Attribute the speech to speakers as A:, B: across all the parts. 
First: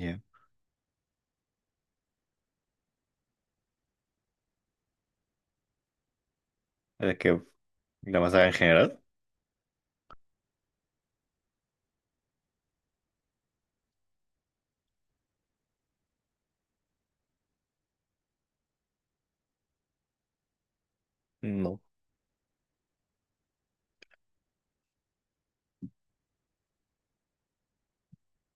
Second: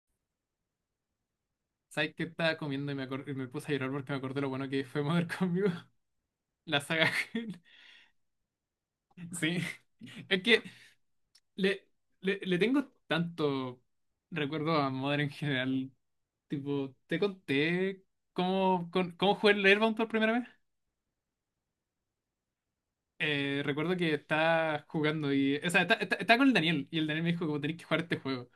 A: Ya.
B: ¿Sabes qué? Estaba comiendo y me puse a llorar porque me acordé lo bueno que fue Mother conmigo. La saga
A: ¿Es que
B: Hell.
A: la masacre en general?
B: Sí, es que le, le tengo tanto recuerdo a Mother en general. Tipo, te conté cómo jugué el Airbound por primera vez.
A: No.
B: Recuerdo que estaba jugando y... O sea, estaba con el Daniel y el Daniel me dijo como tenéis que jugar este juego.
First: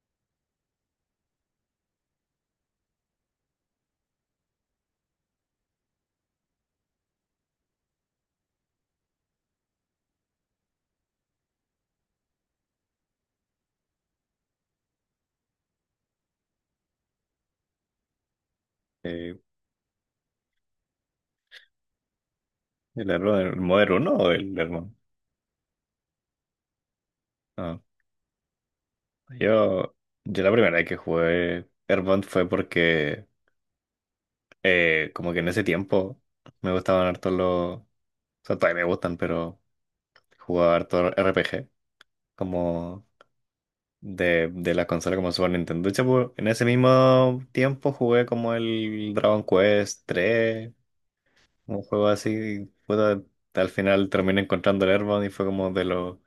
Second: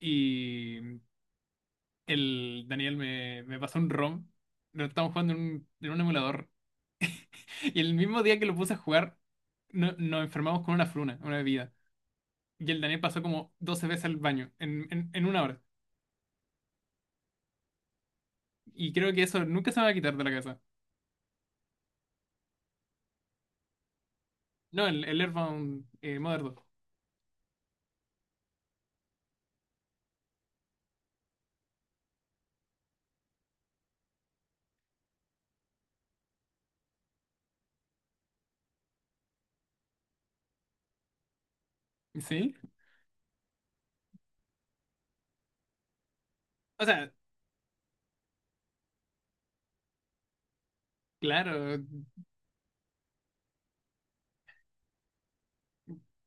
B: Y el Daniel me pasó un ROM. Lo estábamos jugando en un emulador. Y el mismo día que lo puse a jugar, nos enfermamos con una fruna, una bebida. Y el Daniel pasó como 12 veces al baño en, una hora. Y creo que
A: Eh,
B: eso nunca se me va a quitar de la casa.
A: ¿El hermano el modo uno o el
B: No,
A: Airbound?
B: el Earthbound, Mother 2.
A: Ah, yo, yo la primera vez que jugué Airbound fue porque como que en ese tiempo me gustaban harto los... O sea, todavía me gustan, pero jugaba harto RPG
B: ¿Sí?
A: como de la consola como Super Nintendo. De hecho, en ese
B: O sea,
A: mismo tiempo jugué como el Dragon Quest 3,
B: claro,
A: un
B: yo
A: juego así. Y, puta, al final terminé encontrando el Airbound y fue como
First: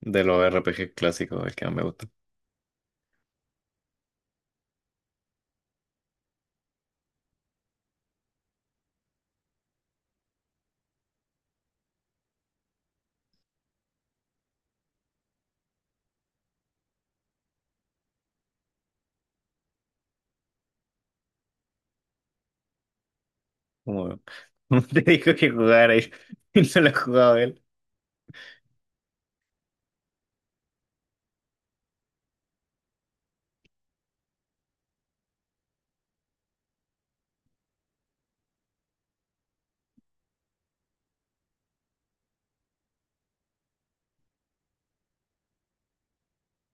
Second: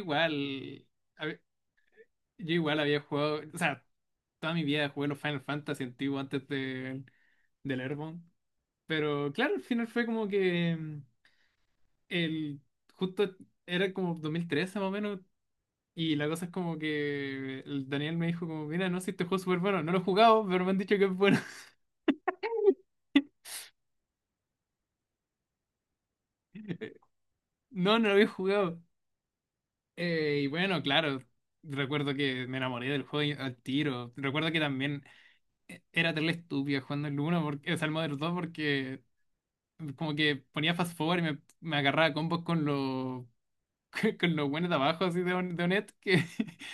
A: de los RPG
B: A ver,
A: clásicos, el que más me gusta.
B: yo igual había jugado. O sea, toda mi vida jugué los Final Fantasy antiguos antes del Earthbound. Pero claro, al final fue como que mm, el. Justo era como 2013 más o menos. Y la cosa es como que el Daniel me dijo como, mira, no sé, este juego es súper bueno. No lo he jugado, pero me han dicho que es bueno.
A: Como, como te dijo que jugar ahí y no lo ha jugado él.
B: No, no lo había jugado. Y bueno, claro, recuerdo que me enamoré del juego al tiro. Recuerdo que también era terrible estúpida jugando el 1, porque, o sea, el Modern 2, porque como que ponía fast forward y me agarraba combos con los con los buenos de abajo, así de, de Onet, que...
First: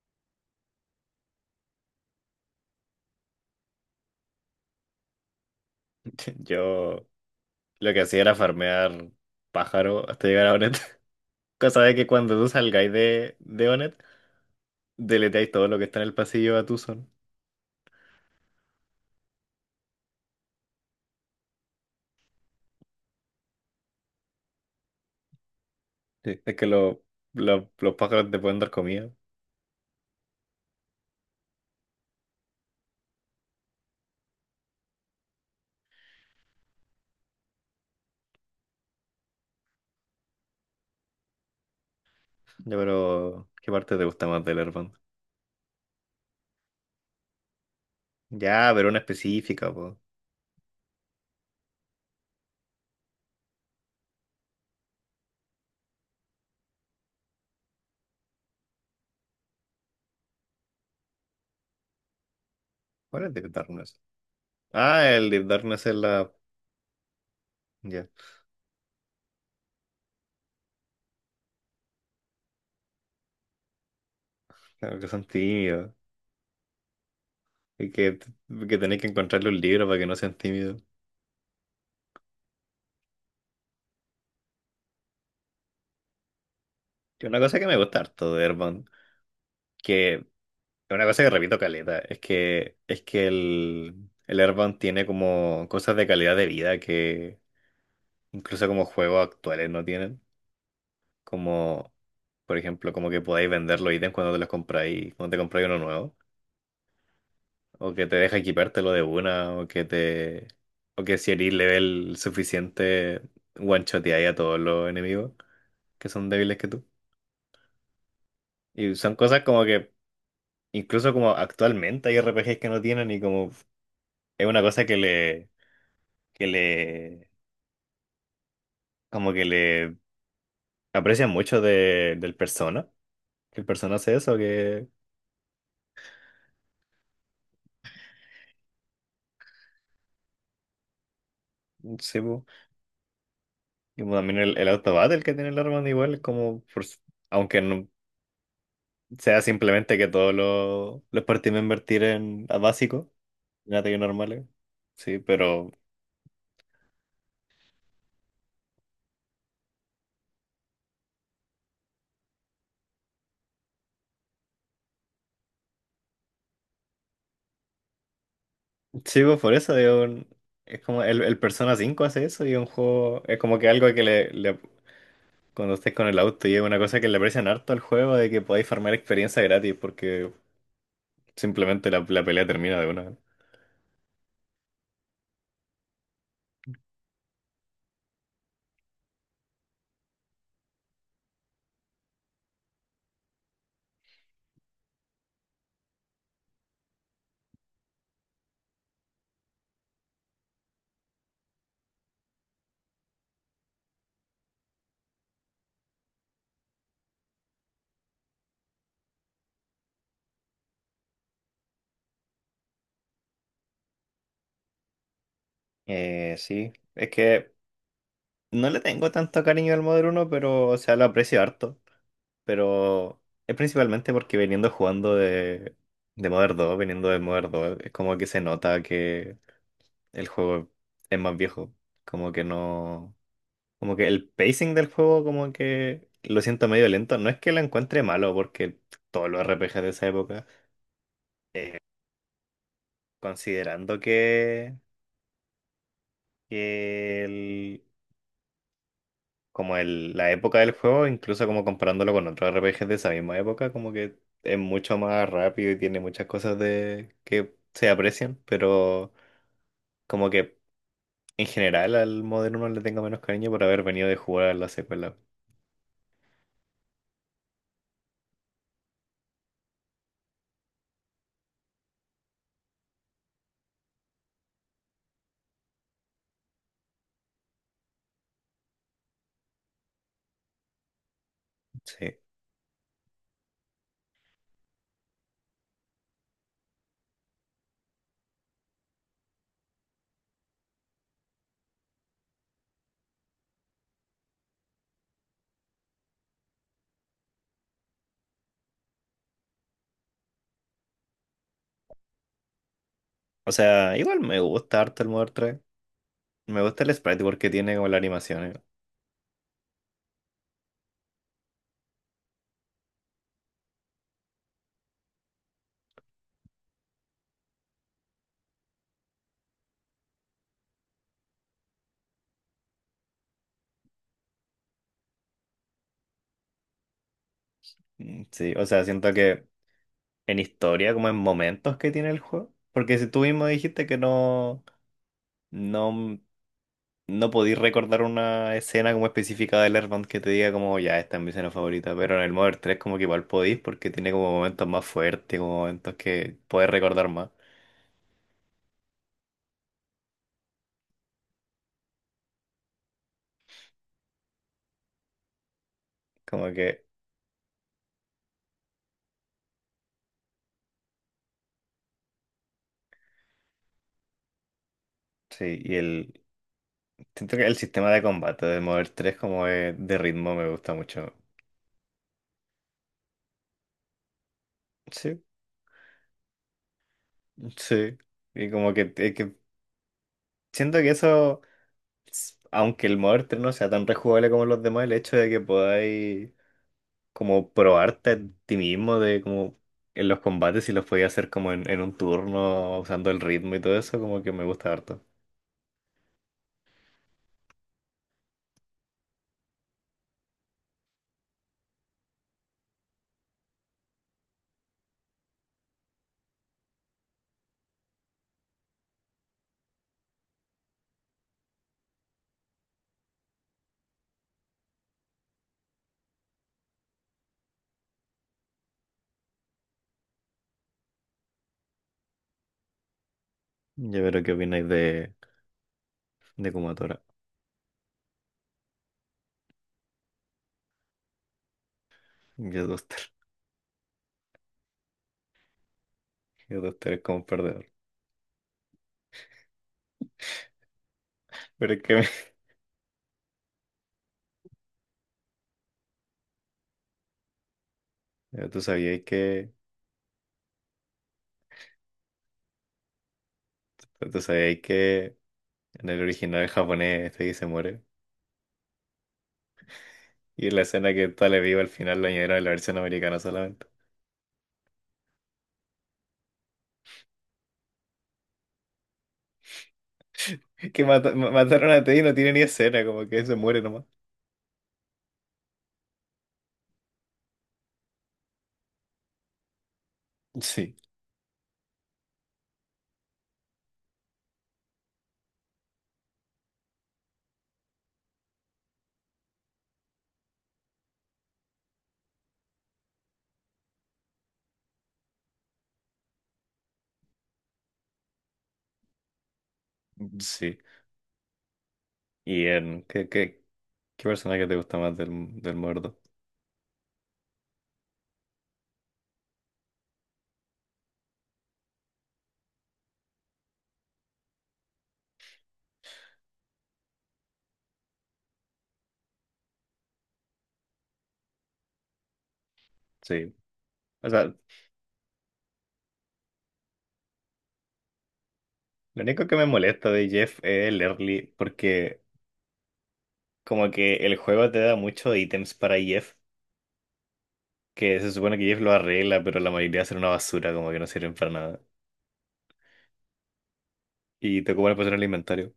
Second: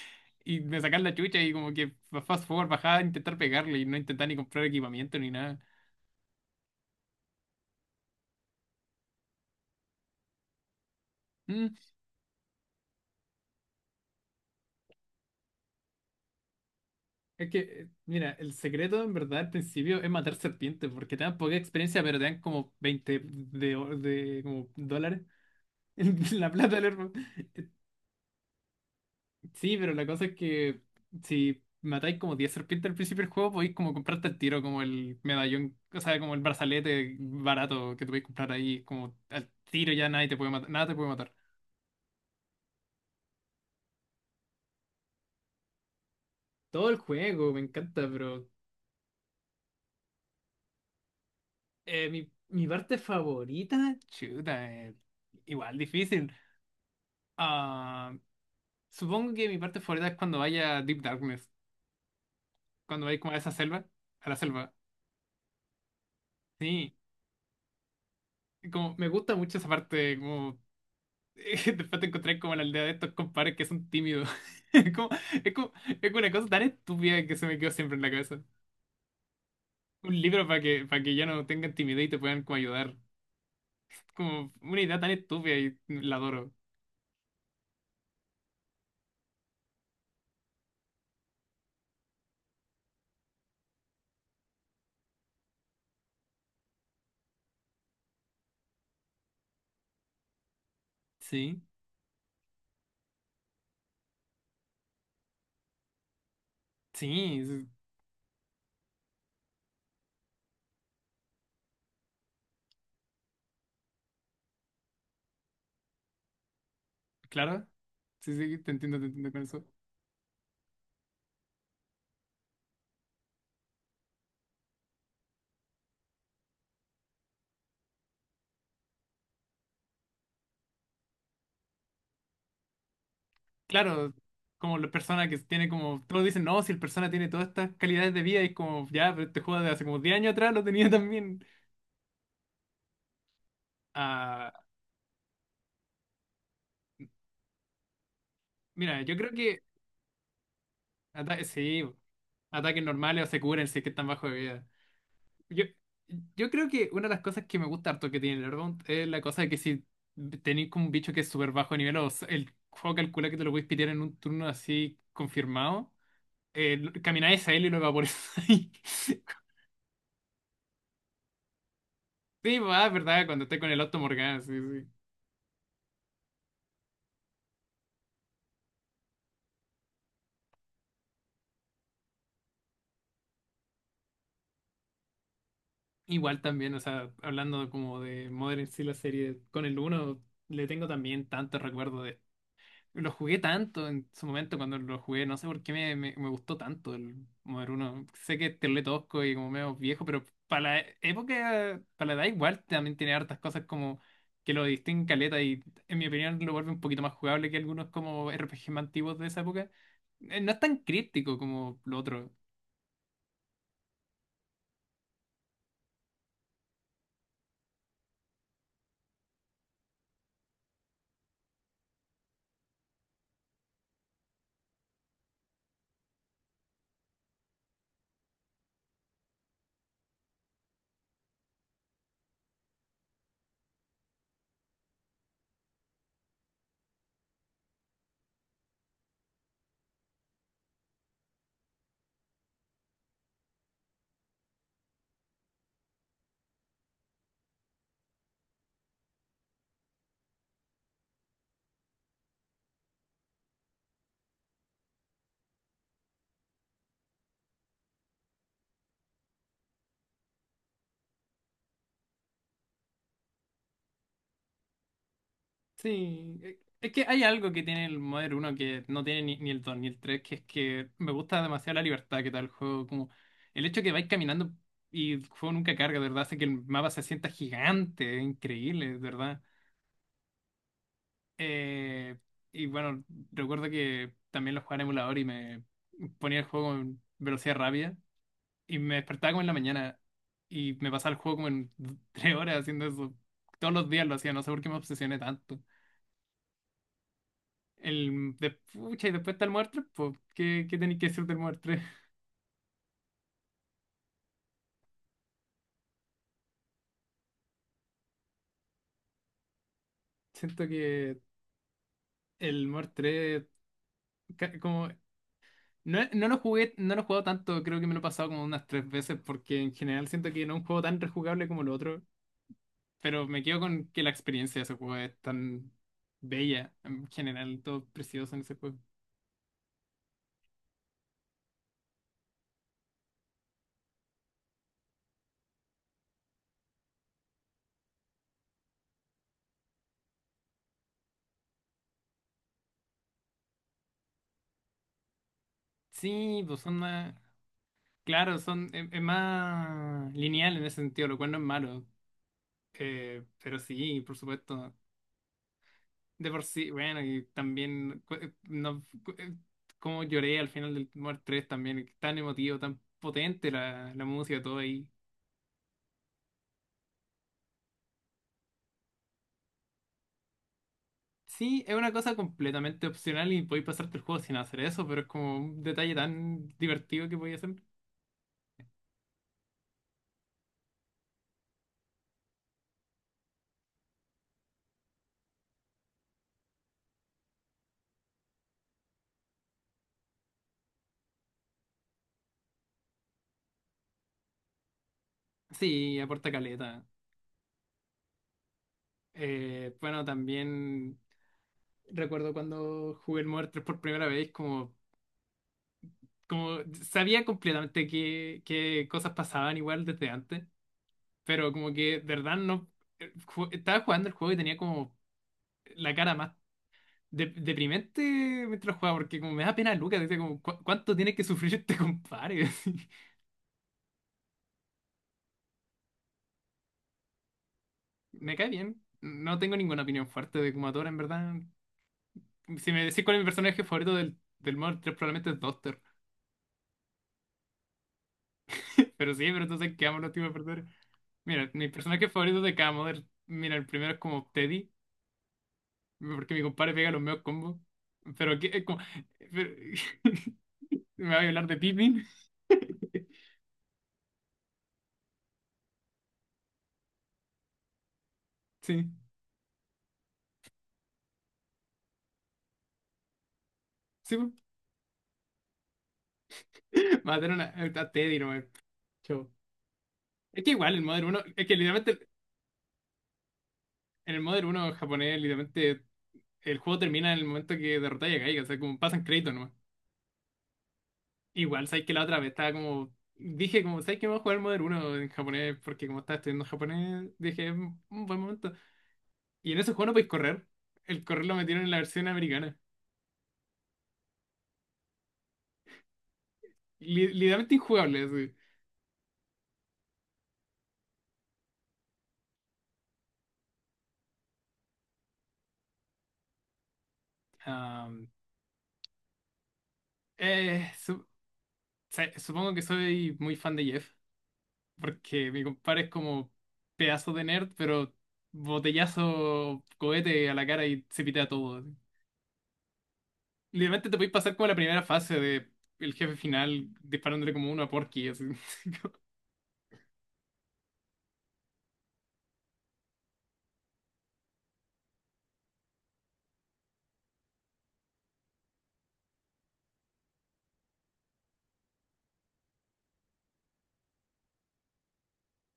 B: Y me sacaban la chucha y como que fast forward bajaba a intentar pegarle y no intentaba ni comprar equipamiento ni nada.
A: Yo lo que hacía era farmear pájaro hasta llegar a Onet.
B: Mm.
A: Cosa de que cuando tú salgáis de Onet, deleteáis todo lo que está en el pasillo a tu son.
B: Es que, mira, el secreto en verdad al principio es matar serpientes, porque te dan poca experiencia, pero te dan como 20 de, de como dólares en
A: Sí.
B: la
A: Es que
B: plata del
A: lo-
B: hermano. Eh,
A: lo- los pájaros te pueden dar comida.
B: Sí, pero la cosa es que si matáis como 10 serpientes al principio del juego, podéis como comprarte al tiro, como el medallón, o sea, como el brazalete barato que te podéis comprar ahí, como al tiro ya nadie te puede matar, nada te puede matar.
A: Ya, pero ¿qué parte te gusta más del Earthbound?
B: Todo el juego me encanta, pero
A: Ya, pero una específica, po.
B: mi parte favorita, chuta, igual difícil. Ah, supongo que mi parte favorita es cuando vaya a Deep Darkness, cuando vaya
A: ¿Cuál
B: como
A: es
B: a esa
A: Deep
B: selva,
A: Darkness?
B: a la selva.
A: Ah, el Deep Darkness es la...
B: Sí,
A: Ya,
B: como me gusta mucho esa parte, como después te encontré como en la aldea de estos compadres que son tímidos. Es
A: claro que
B: como,
A: son
B: es como,
A: tímidos.
B: es una cosa tan estúpida que se me quedó
A: Y
B: siempre en la cabeza.
A: que tenéis que encontrarle un libro para que no
B: Un
A: sean
B: libro para
A: tímidos.
B: para que ya no tengan timidez y te puedan como ayudar. Como una idea tan estúpida y la adoro.
A: Y una cosa que me gusta harto de Airbound, que es una cosa que repito caleta, es que el Airbound tiene como cosas de calidad de vida que incluso como juegos actuales no tienen.
B: Sí,
A: Como, por ejemplo, como que podáis vender los ítems cuando te los compráis, cuando te compráis uno nuevo.
B: sí, sí,
A: O que te deja equipártelo de una, o que te. O que si eres level suficiente, one-shoteáis a todos los enemigos que son débiles que tú.
B: claro. Sí, sí,
A: Y
B: te
A: son
B: entiendo con
A: cosas
B: eso.
A: como que incluso como actualmente hay RPGs que no tienen y como es una cosa que le, como que le aprecian mucho de, del Persona, que el Persona
B: Claro,
A: hace eso,
B: como
A: que
B: la persona que tiene como, todos dicen, no, si el persona tiene todas estas calidades de vida y es como, ya, pero este juego de hace como 10 años atrás lo tenía también.
A: sí, po. Y como también
B: Ah,
A: el Auto Battle que tiene el Armand igual, es como, aunque no
B: mira, yo creo
A: sea
B: que...
A: simplemente que todos los party
B: Sí,
A: members tiren a
B: ataques
A: básico,
B: normales o se curan
A: en
B: si es que
A: ataques
B: están bajo de
A: normales,
B: vida.
A: sí,
B: Yo,
A: pero
B: yo creo que una de las cosas que me gusta harto que tiene el Earthbound es la cosa de que si tenéis como un bicho que es súper bajo de nivel o el juego calcula que te lo puedes pitear en un turno así confirmado, camináis a él y lo evaporáis.
A: sí, po, por eso digo, es como el Persona 5 hace eso y
B: Sí,
A: un
B: va, es
A: juego,
B: verdad,
A: es
B: cuando
A: como
B: esté con
A: que
B: el
A: algo
B: Auto
A: que le,
B: Morgana, sí,
A: le
B: sí.
A: cuando estés con el auto y es una cosa que le aprecian harto al juego de que podáis farmar experiencia gratis porque simplemente la pelea termina de una.
B: Igual también, o sea, hablando como de Modern sí, la serie con el uno le tengo también tanto recuerdo de... Lo jugué tanto en su momento cuando lo jugué, no sé por qué me gustó tanto el Modern uno. Sé que es tosco y como medio viejo, pero para la época, para la edad igual también tiene hartas cosas como que lo distinguen caleta y en mi opinión lo vuelve un poquito más jugable que algunos como RPG más antiguos de esa época. No es tan crítico como lo otro.
A: Sí, es que no le tengo tanto cariño al Modern uno, pero o sea, lo aprecio harto. Pero es principalmente porque viniendo jugando de Modern dos, viniendo de Modern dos, es como que se nota que el juego es más viejo. Como que no. Como que el pacing del juego, como que lo siento medio lento. No es que lo encuentre malo, porque todos los RPGs de esa época. Considerando que el, como la época del juego, incluso como comparándolo con otros RPGs de esa misma época, como que es mucho más rápido y tiene muchas cosas de, que se aprecian, pero como que en general al Modern 1 le tengo menos cariño por haber venido de jugar a la secuela.
B: Sí, es que hay algo que tiene el Modern 1 que no tiene ni el 2 ni el 3, que es que me gusta demasiado la libertad que da el juego. Como el hecho que vais caminando y el juego nunca carga, de verdad, hace que el mapa se sienta gigante, es increíble, de verdad. Eh,
A: Sí.
B: y bueno, recuerdo que también lo jugaba en emulador y me ponía el juego en velocidad rápida y me despertaba como en la mañana y me pasaba el juego como en tres horas haciendo eso. Todos los días lo hacía, no sé por qué me obsesioné tanto. El de, pucha, y después está el Muer 3, pues, ¿qué, qué tenéis que decir del Muer 3?
A: O sea, igual me gusta harto el Modern 3. Me gusta el sprite porque tiene como la animación. Eh.
B: Siento que el Muer 3, ca- como, no, no lo jugué, no lo he jugado tanto, creo que me lo he pasado como unas tres veces, porque en general siento que no es un juego tan rejugable como el otro, pero me quedo con que la experiencia de ese juego es tan bella, en general, todo
A: Mm,
B: precioso en
A: sí,
B: ese
A: o
B: juego.
A: sea, siento que en historia, como en momentos que tiene el juego. Porque si tú mismo dijiste que no. No, no podéis recordar una escena como específica del Airband que te diga como ya esta es mi escena favorita, pero en el Mother tres como que igual podéis porque tiene como momentos más fuertes, como momentos que
B: Sí, pues
A: podéis
B: son
A: recordar
B: más,
A: más.
B: claro, es más lineal en ese sentido, lo cual no es malo, pero sí, por supuesto. De por
A: Como
B: sí,
A: que
B: bueno, y también cu- no, cu- como lloré al final del Mort 3 también, tan emotivo, tan potente la música, todo ahí.
A: sí, y el siento que el sistema de combate del Mother tres como es de ritmo me gusta mucho.
B: Sí, es una cosa completamente opcional y podéis pasarte el juego sin hacer eso, pero es
A: Sí,
B: como un detalle tan divertido que podéis hacer.
A: sí. Y como que, es que siento que eso, aunque el Mother 3 no sea tan rejugable como los demás, el hecho de que podáis como probarte a ti mismo de como en los combates si los podía hacer como en un turno, usando el ritmo y todo eso, como que me gusta harto.
B: Sí, aporta caleta. Bueno, también recuerdo cuando jugué el Mort 3 por primera vez, como sabía completamente qué cosas pasaban igual desde antes. Pero como que, de verdad, no. Estaba jugando el juego y tenía como la cara más deprimente mientras jugaba, porque como me da pena Lucas, decía como, ¿cuánto tiene que sufrir este compadre?" Así.
A: Ya veré qué opináis de Kumatora.
B: Me cae bien. No tengo ninguna opinión fuerte de Kumatora, en verdad.
A: Yo
B: Si me decís
A: Duster.
B: cuál es mi personaje favorito del Modern 3 probablemente es Doctor.
A: Yo Duster es como un perdedor.
B: Pero sí, pero entonces quedamos los tipos de perder. Mira, mi
A: Pero es que
B: personaje favorito de cada Modern, mira, el primero es como Teddy, porque mi compadre pega los mejores combos. Pero que,
A: me- tú
B: es como,
A: sabías
B: pero-
A: que,
B: me va a hablar de Pippin,
A: tú sabías que en el original japonés este que se muere.
B: sí.
A: Y en la escena que está le vivo al final lo añadieron en la versión americana solamente.
B: Sí, po. Matar a una, a Teddy nomás. Chao. Es que igual el
A: Que
B: Modern uno es que
A: mataron a Teddy y
B: literalmente
A: no tiene ni escena, como que se muere nomás.
B: en el Modern uno japonés, literalmente el juego termina en el momento que derrotáis a Gaiga, o sea, como pasan créditos nomás.
A: Sí,
B: Igual, sabes que la otra vez estaba como, dije como, sabes que vamos a jugar el Modern uno en japonés, porque como estaba estudiando japonés, dije, es un buen momento. Y en ese juego no podéis correr, el correr lo metieron en la versión americana. Literalmente injugable, así.
A: sí. Y en, ¿qué, ¿qué personaje te gusta más del, del muerto?
B: Am, eh, su- Supongo que soy muy fan de Jeff, porque mi compadre es como pedazo de nerd, pero botellazo, cohete a la cara y se pitea todo. Así.
A: Sí.
B: Literalmente te
A: O
B: podéis
A: sea,
B: pasar como la primera fase de el jefe final disparándole como uno a Porky. Así.
A: lo único que me molesta de Jeff es el early, porque como que el juego te da muchos ítems para Jeff, que se supone que Jeff lo arregla, pero la mayoría son una basura, como que no sirven para nada. Y te ocupan el posición en el inventario,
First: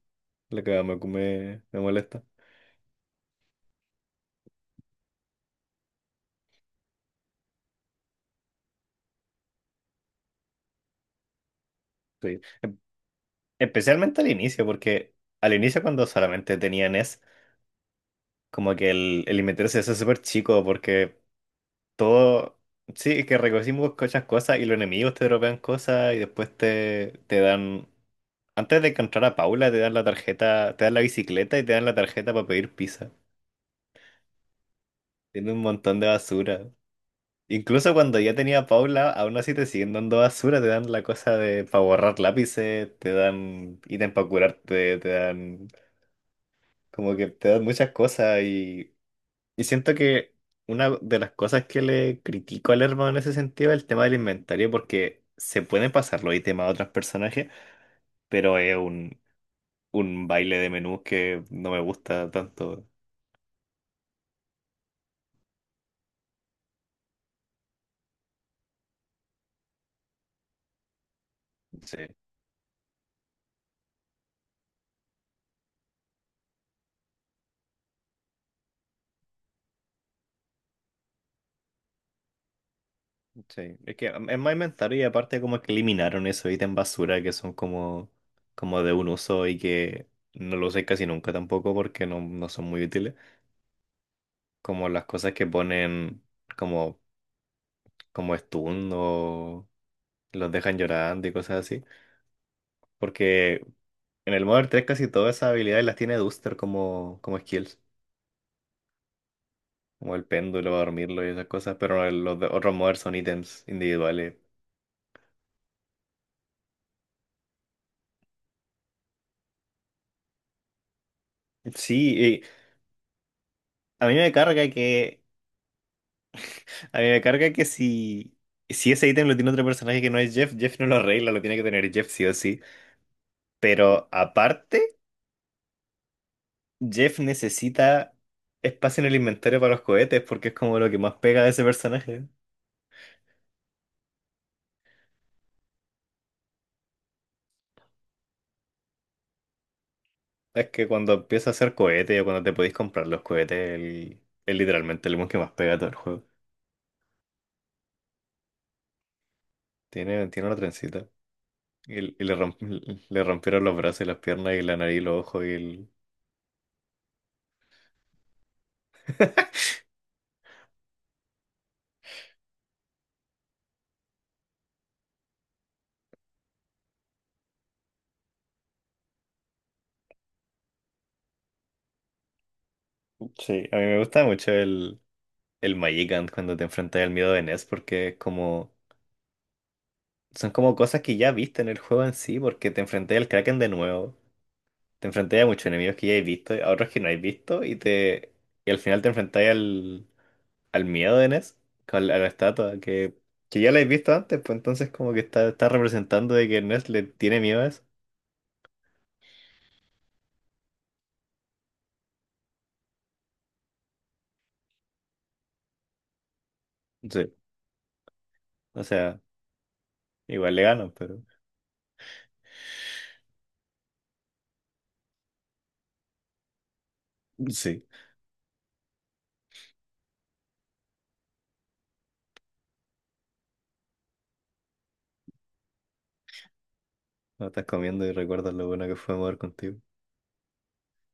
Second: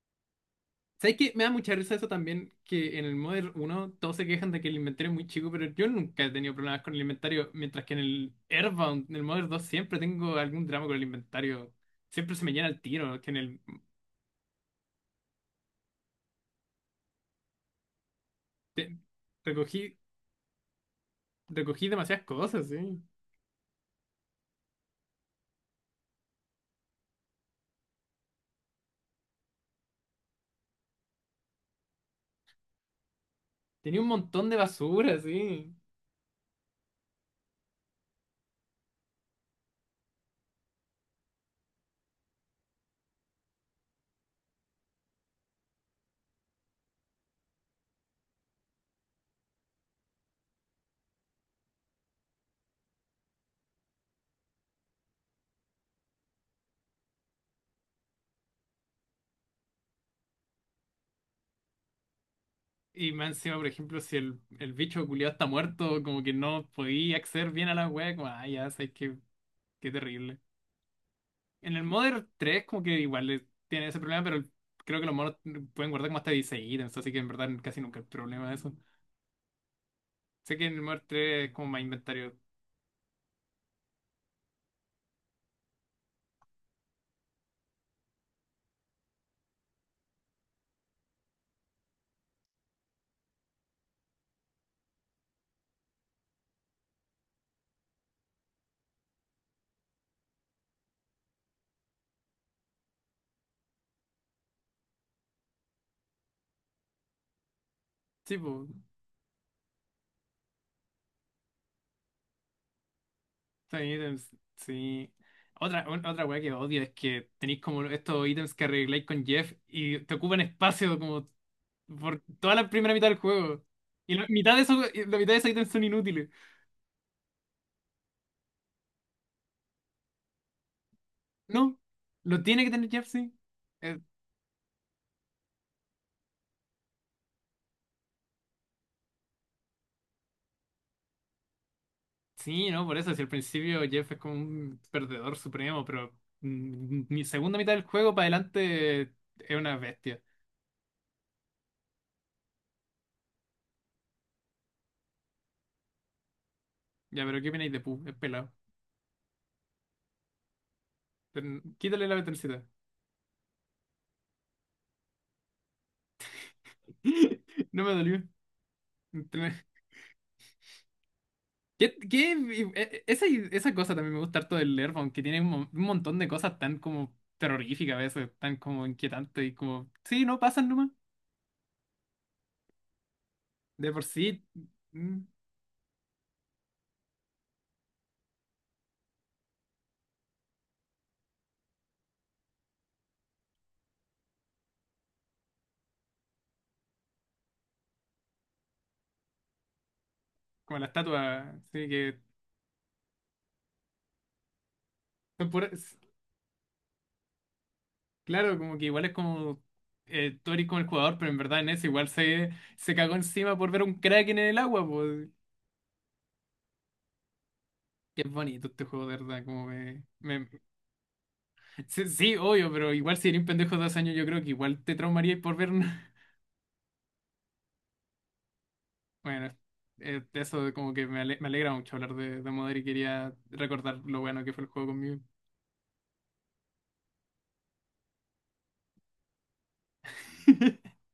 A: lo que
B: ¿Sabes qué? Me da mucha
A: me
B: risa eso
A: molesta.
B: también, que en el Modern uno todos se quejan de que el inventario es muy chico, pero yo nunca he tenido problemas con el inventario, mientras que en el Airbound, en el Modern 2, siempre tengo algún drama con el inventario. Siempre
A: Sí.
B: se me llena el tiro, que en el...
A: Especialmente al inicio, porque al inicio cuando solamente tenía NES, como que
B: te-
A: el inventario se hace
B: Recogí,
A: súper chico, porque
B: recogí demasiadas
A: todo,
B: cosas, sí.
A: sí, es que recogimos muchas cosas y los enemigos te dropean cosas y después te dan, antes de encontrar a Paula, te dan la tarjeta, te dan la bicicleta y te dan la tarjeta para pedir pizza.
B: Tenía un montón de basura,
A: Tiene un
B: sí.
A: montón de basura. Incluso cuando ya tenía a Paula, aún así te siguen dando basura, te dan la cosa de para borrar lápices, te dan ítem para curarte, te dan, como que te dan muchas cosas y siento que una de las cosas que le critico al hermano en ese sentido es el tema del inventario, porque se pueden pasar los ítems a otros personajes, pero es un baile de menús que no me gusta tanto.
B: Y más encima, por ejemplo, si el bicho culiado está muerto, como que no podía acceder bien a la wea, como, ah, ya, sabes que qué terrible. En el
A: Sí,
B: Modern 3 como que igual tiene ese problema, pero creo que los monos pueden guardar como hasta 16 ítems, así que en verdad casi nunca hay problema de eso. Sé que en el Modern tres es como más inventario.
A: sí. Es que mm, es más inventario y aparte como que eliminaron esos ítems basura que son como, como de un uso y que no lo usé casi nunca tampoco porque no, no son muy útiles. Como las cosas que ponen como, como stun o los dejan llorando y cosas así. Porque en el Modern tres casi todas esas habilidades las tiene Duster como, como skills,
B: Sí, pues,
A: como el péndulo, dormirlo y esas cosas, pero los otros Modern son ítems
B: 6
A: individuales.
B: ítems, sí. Otra, otra wea que odio es que tenéis como estos ítems que arregláis con Jeff y te ocupan espacio, como
A: Sí,
B: por
A: y
B: toda la primera mitad del juego.
A: a
B: Y
A: mí
B: la
A: me
B: mitad de
A: carga
B: esos, y la
A: que,
B: mitad de esos ítems son inútiles.
A: a mí me carga que si, si ese ítem lo tiene otro personaje que no es Jeff, Jeff no lo arregla, lo tiene que
B: No,
A: tener Jeff sí o
B: lo
A: sí.
B: tiene que tener Jeff, sí. Eh,
A: Pero aparte, Jeff necesita espacio en el inventario para los cohetes porque es como lo que más pega de ese personaje.
B: sí, no, por eso, si al principio Jeff es como un perdedor supremo, pero mi segunda mitad del juego para adelante es una bestia.
A: Es que cuando empieza a hacer cohetes o cuando te podéis comprar los cohetes, él es literalmente el mon que más pega a todo el juego.
B: Ya, pero ¿qué opináis de Pu? Es pelado.
A: Tiene, tiene una trencita.
B: Quítale la
A: Y le,
B: vetercita.
A: le rompieron los brazos y las piernas y la nariz y los ojos y el...
B: No me dolió. ¿Qué, qué- eh, esa, Esa cosa también me gusta harto del Airbound, que tiene un, un montón de cosas tan como terroríficas a veces, tan como inquietantes y como, sí, no pasan nomás.
A: Sí, a mí
B: De
A: me
B: por sí,
A: gusta mucho
B: mm,
A: el Magikant cuando te enfrentas al miedo de Ness porque es como... Son como cosas que ya viste en el juego en sí porque te enfrentas al Kraken de nuevo. Te enfrentas a muchos enemigos que ya has visto, a otros que no has visto y te... Y al final te enfrentas al...
B: como
A: al
B: la
A: miedo de Ness,
B: estatua, sí,
A: con a
B: que
A: la estatua, que ya la he visto antes, pues entonces como que está,
B: son
A: está representando de que Ness le tiene miedo a eso.
B: claro, como que igual es como tú eres como el jugador, pero en verdad en ese igual se cagó encima por ver un Kraken en el agua, pues.
A: Sí.
B: Qué bonito
A: O
B: este juego, de
A: sea,
B: verdad,
A: igual le ganan, pero
B: Sí, sí, obvio, pero igual si eres un pendejo de 2 años, yo creo que igual te traumaría por ver un...
A: sí.
B: Bueno, eso de como que me alegra mucho hablar de Modern y quería recordar lo bueno que fue el juego conmigo.
A: No estás comiendo y recuerdas lo bueno que fue mover contigo.